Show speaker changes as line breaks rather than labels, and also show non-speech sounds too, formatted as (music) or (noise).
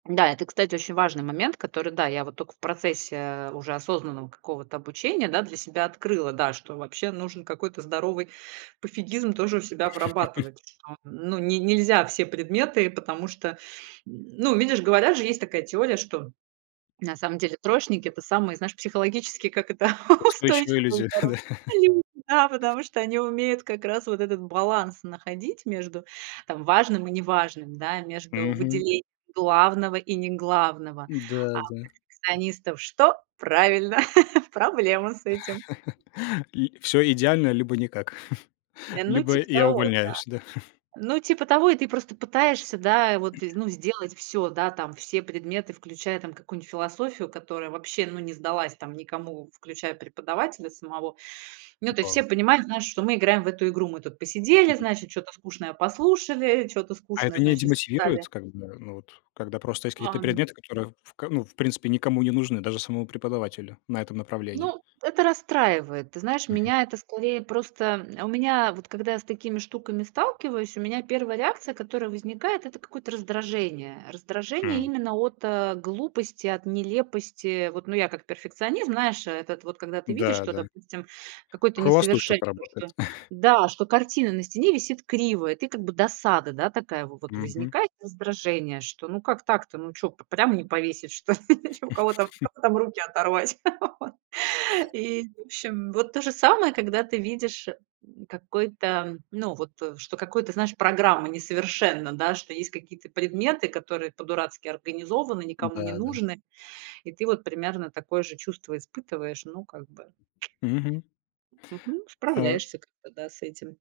Да, это, кстати, очень важный момент, который, да, я вот тока в процессе уже осознанного какого-то обучения, да, для себя открыла, да. Что вообще нужен какой-то здоровый пофигизм тоже у себя
(laughs)
вырабатывать. Что, ну, не нельзя все предметы, потому что ну, видишь, говорят же есть такая теория, что на самом деле троечники- это самые, знаешь, психологически, как это, (laughs)
Устойчивые
устойчивые и
люди.
здоровые
Да.
люди. Да. Потому что они умеют как раз вот этот баланс находить между, там, важным и неважным, да, между
Мгм.
выделением главного и неглавного. А у
Да, да.
перфекционистов что? Правильно! (chuckles) Проблема с этим.
(chuckles) Ль всё идеально, либо никак, (chuckles)
Ну
либо
типа
я
того, да.
увольняюсь, да. (chuckles)
Ну типа того, и ты просто пытаешься, да, вот,
(clears throat)
ну, сделать всё. Да, там все предметы, включая, там какую-нибудь философию, которая вообще ну не сдалась, там, никому, включая преподавателя самого. Ну, то есть
Да.
все понимают, знаешь, что мы играем в эту игру. Мы тут посидели, значит, чё-то скучное послушали, чё-то
А
скучное,
это не
значит,
демотивирует,
зале
как бы, ну вот? Когда просто есть какие-то
Ам.
предметы, которые в к ну, в принципе, никому не нужны, даже самому преподавателю на этом направлении.
Ну, это расстраивает. Ты знаешь,
Мгм.
меня это скорее просто м У меня, вот когда я с такими штуками сталкиваюсь, у меня 1 реакция, которая возникает- это какое-то раздражение. Раздражение
М.
именно от, э, глупости, от нелепости. Вот, ну, я как перфекционизм, знаешь, этот вот, когда ты видишь,
Да,
что,
да.
допустим, какое-то
Вхолостую что-то
несовершенство,
работает.
что
(chuckles)
Да! Что картина на стене висит криво, и ты как бы досада, да, такая вот
Мгм.
возникает, раздражение, что ну как так-то? Ну чё п прямо не повесить что ли? (chuckles) У кого там, у
(laughs)
кого-то там руки оторвать, вот? (laughs) И, в общем, вот то же самое, когда ты видишь, м, какой-то ну, вот что какой-то, знаешь программа несовершенна, да. Что есть какие-то предметы, которые по-дурацки организованы, никому не
Да, да.
нужны, и ты вот примерно такое же чувство испытываешь, ну, как бы.
Мгм.
Мгм.
Э
Справляешься как-то, да, с этим.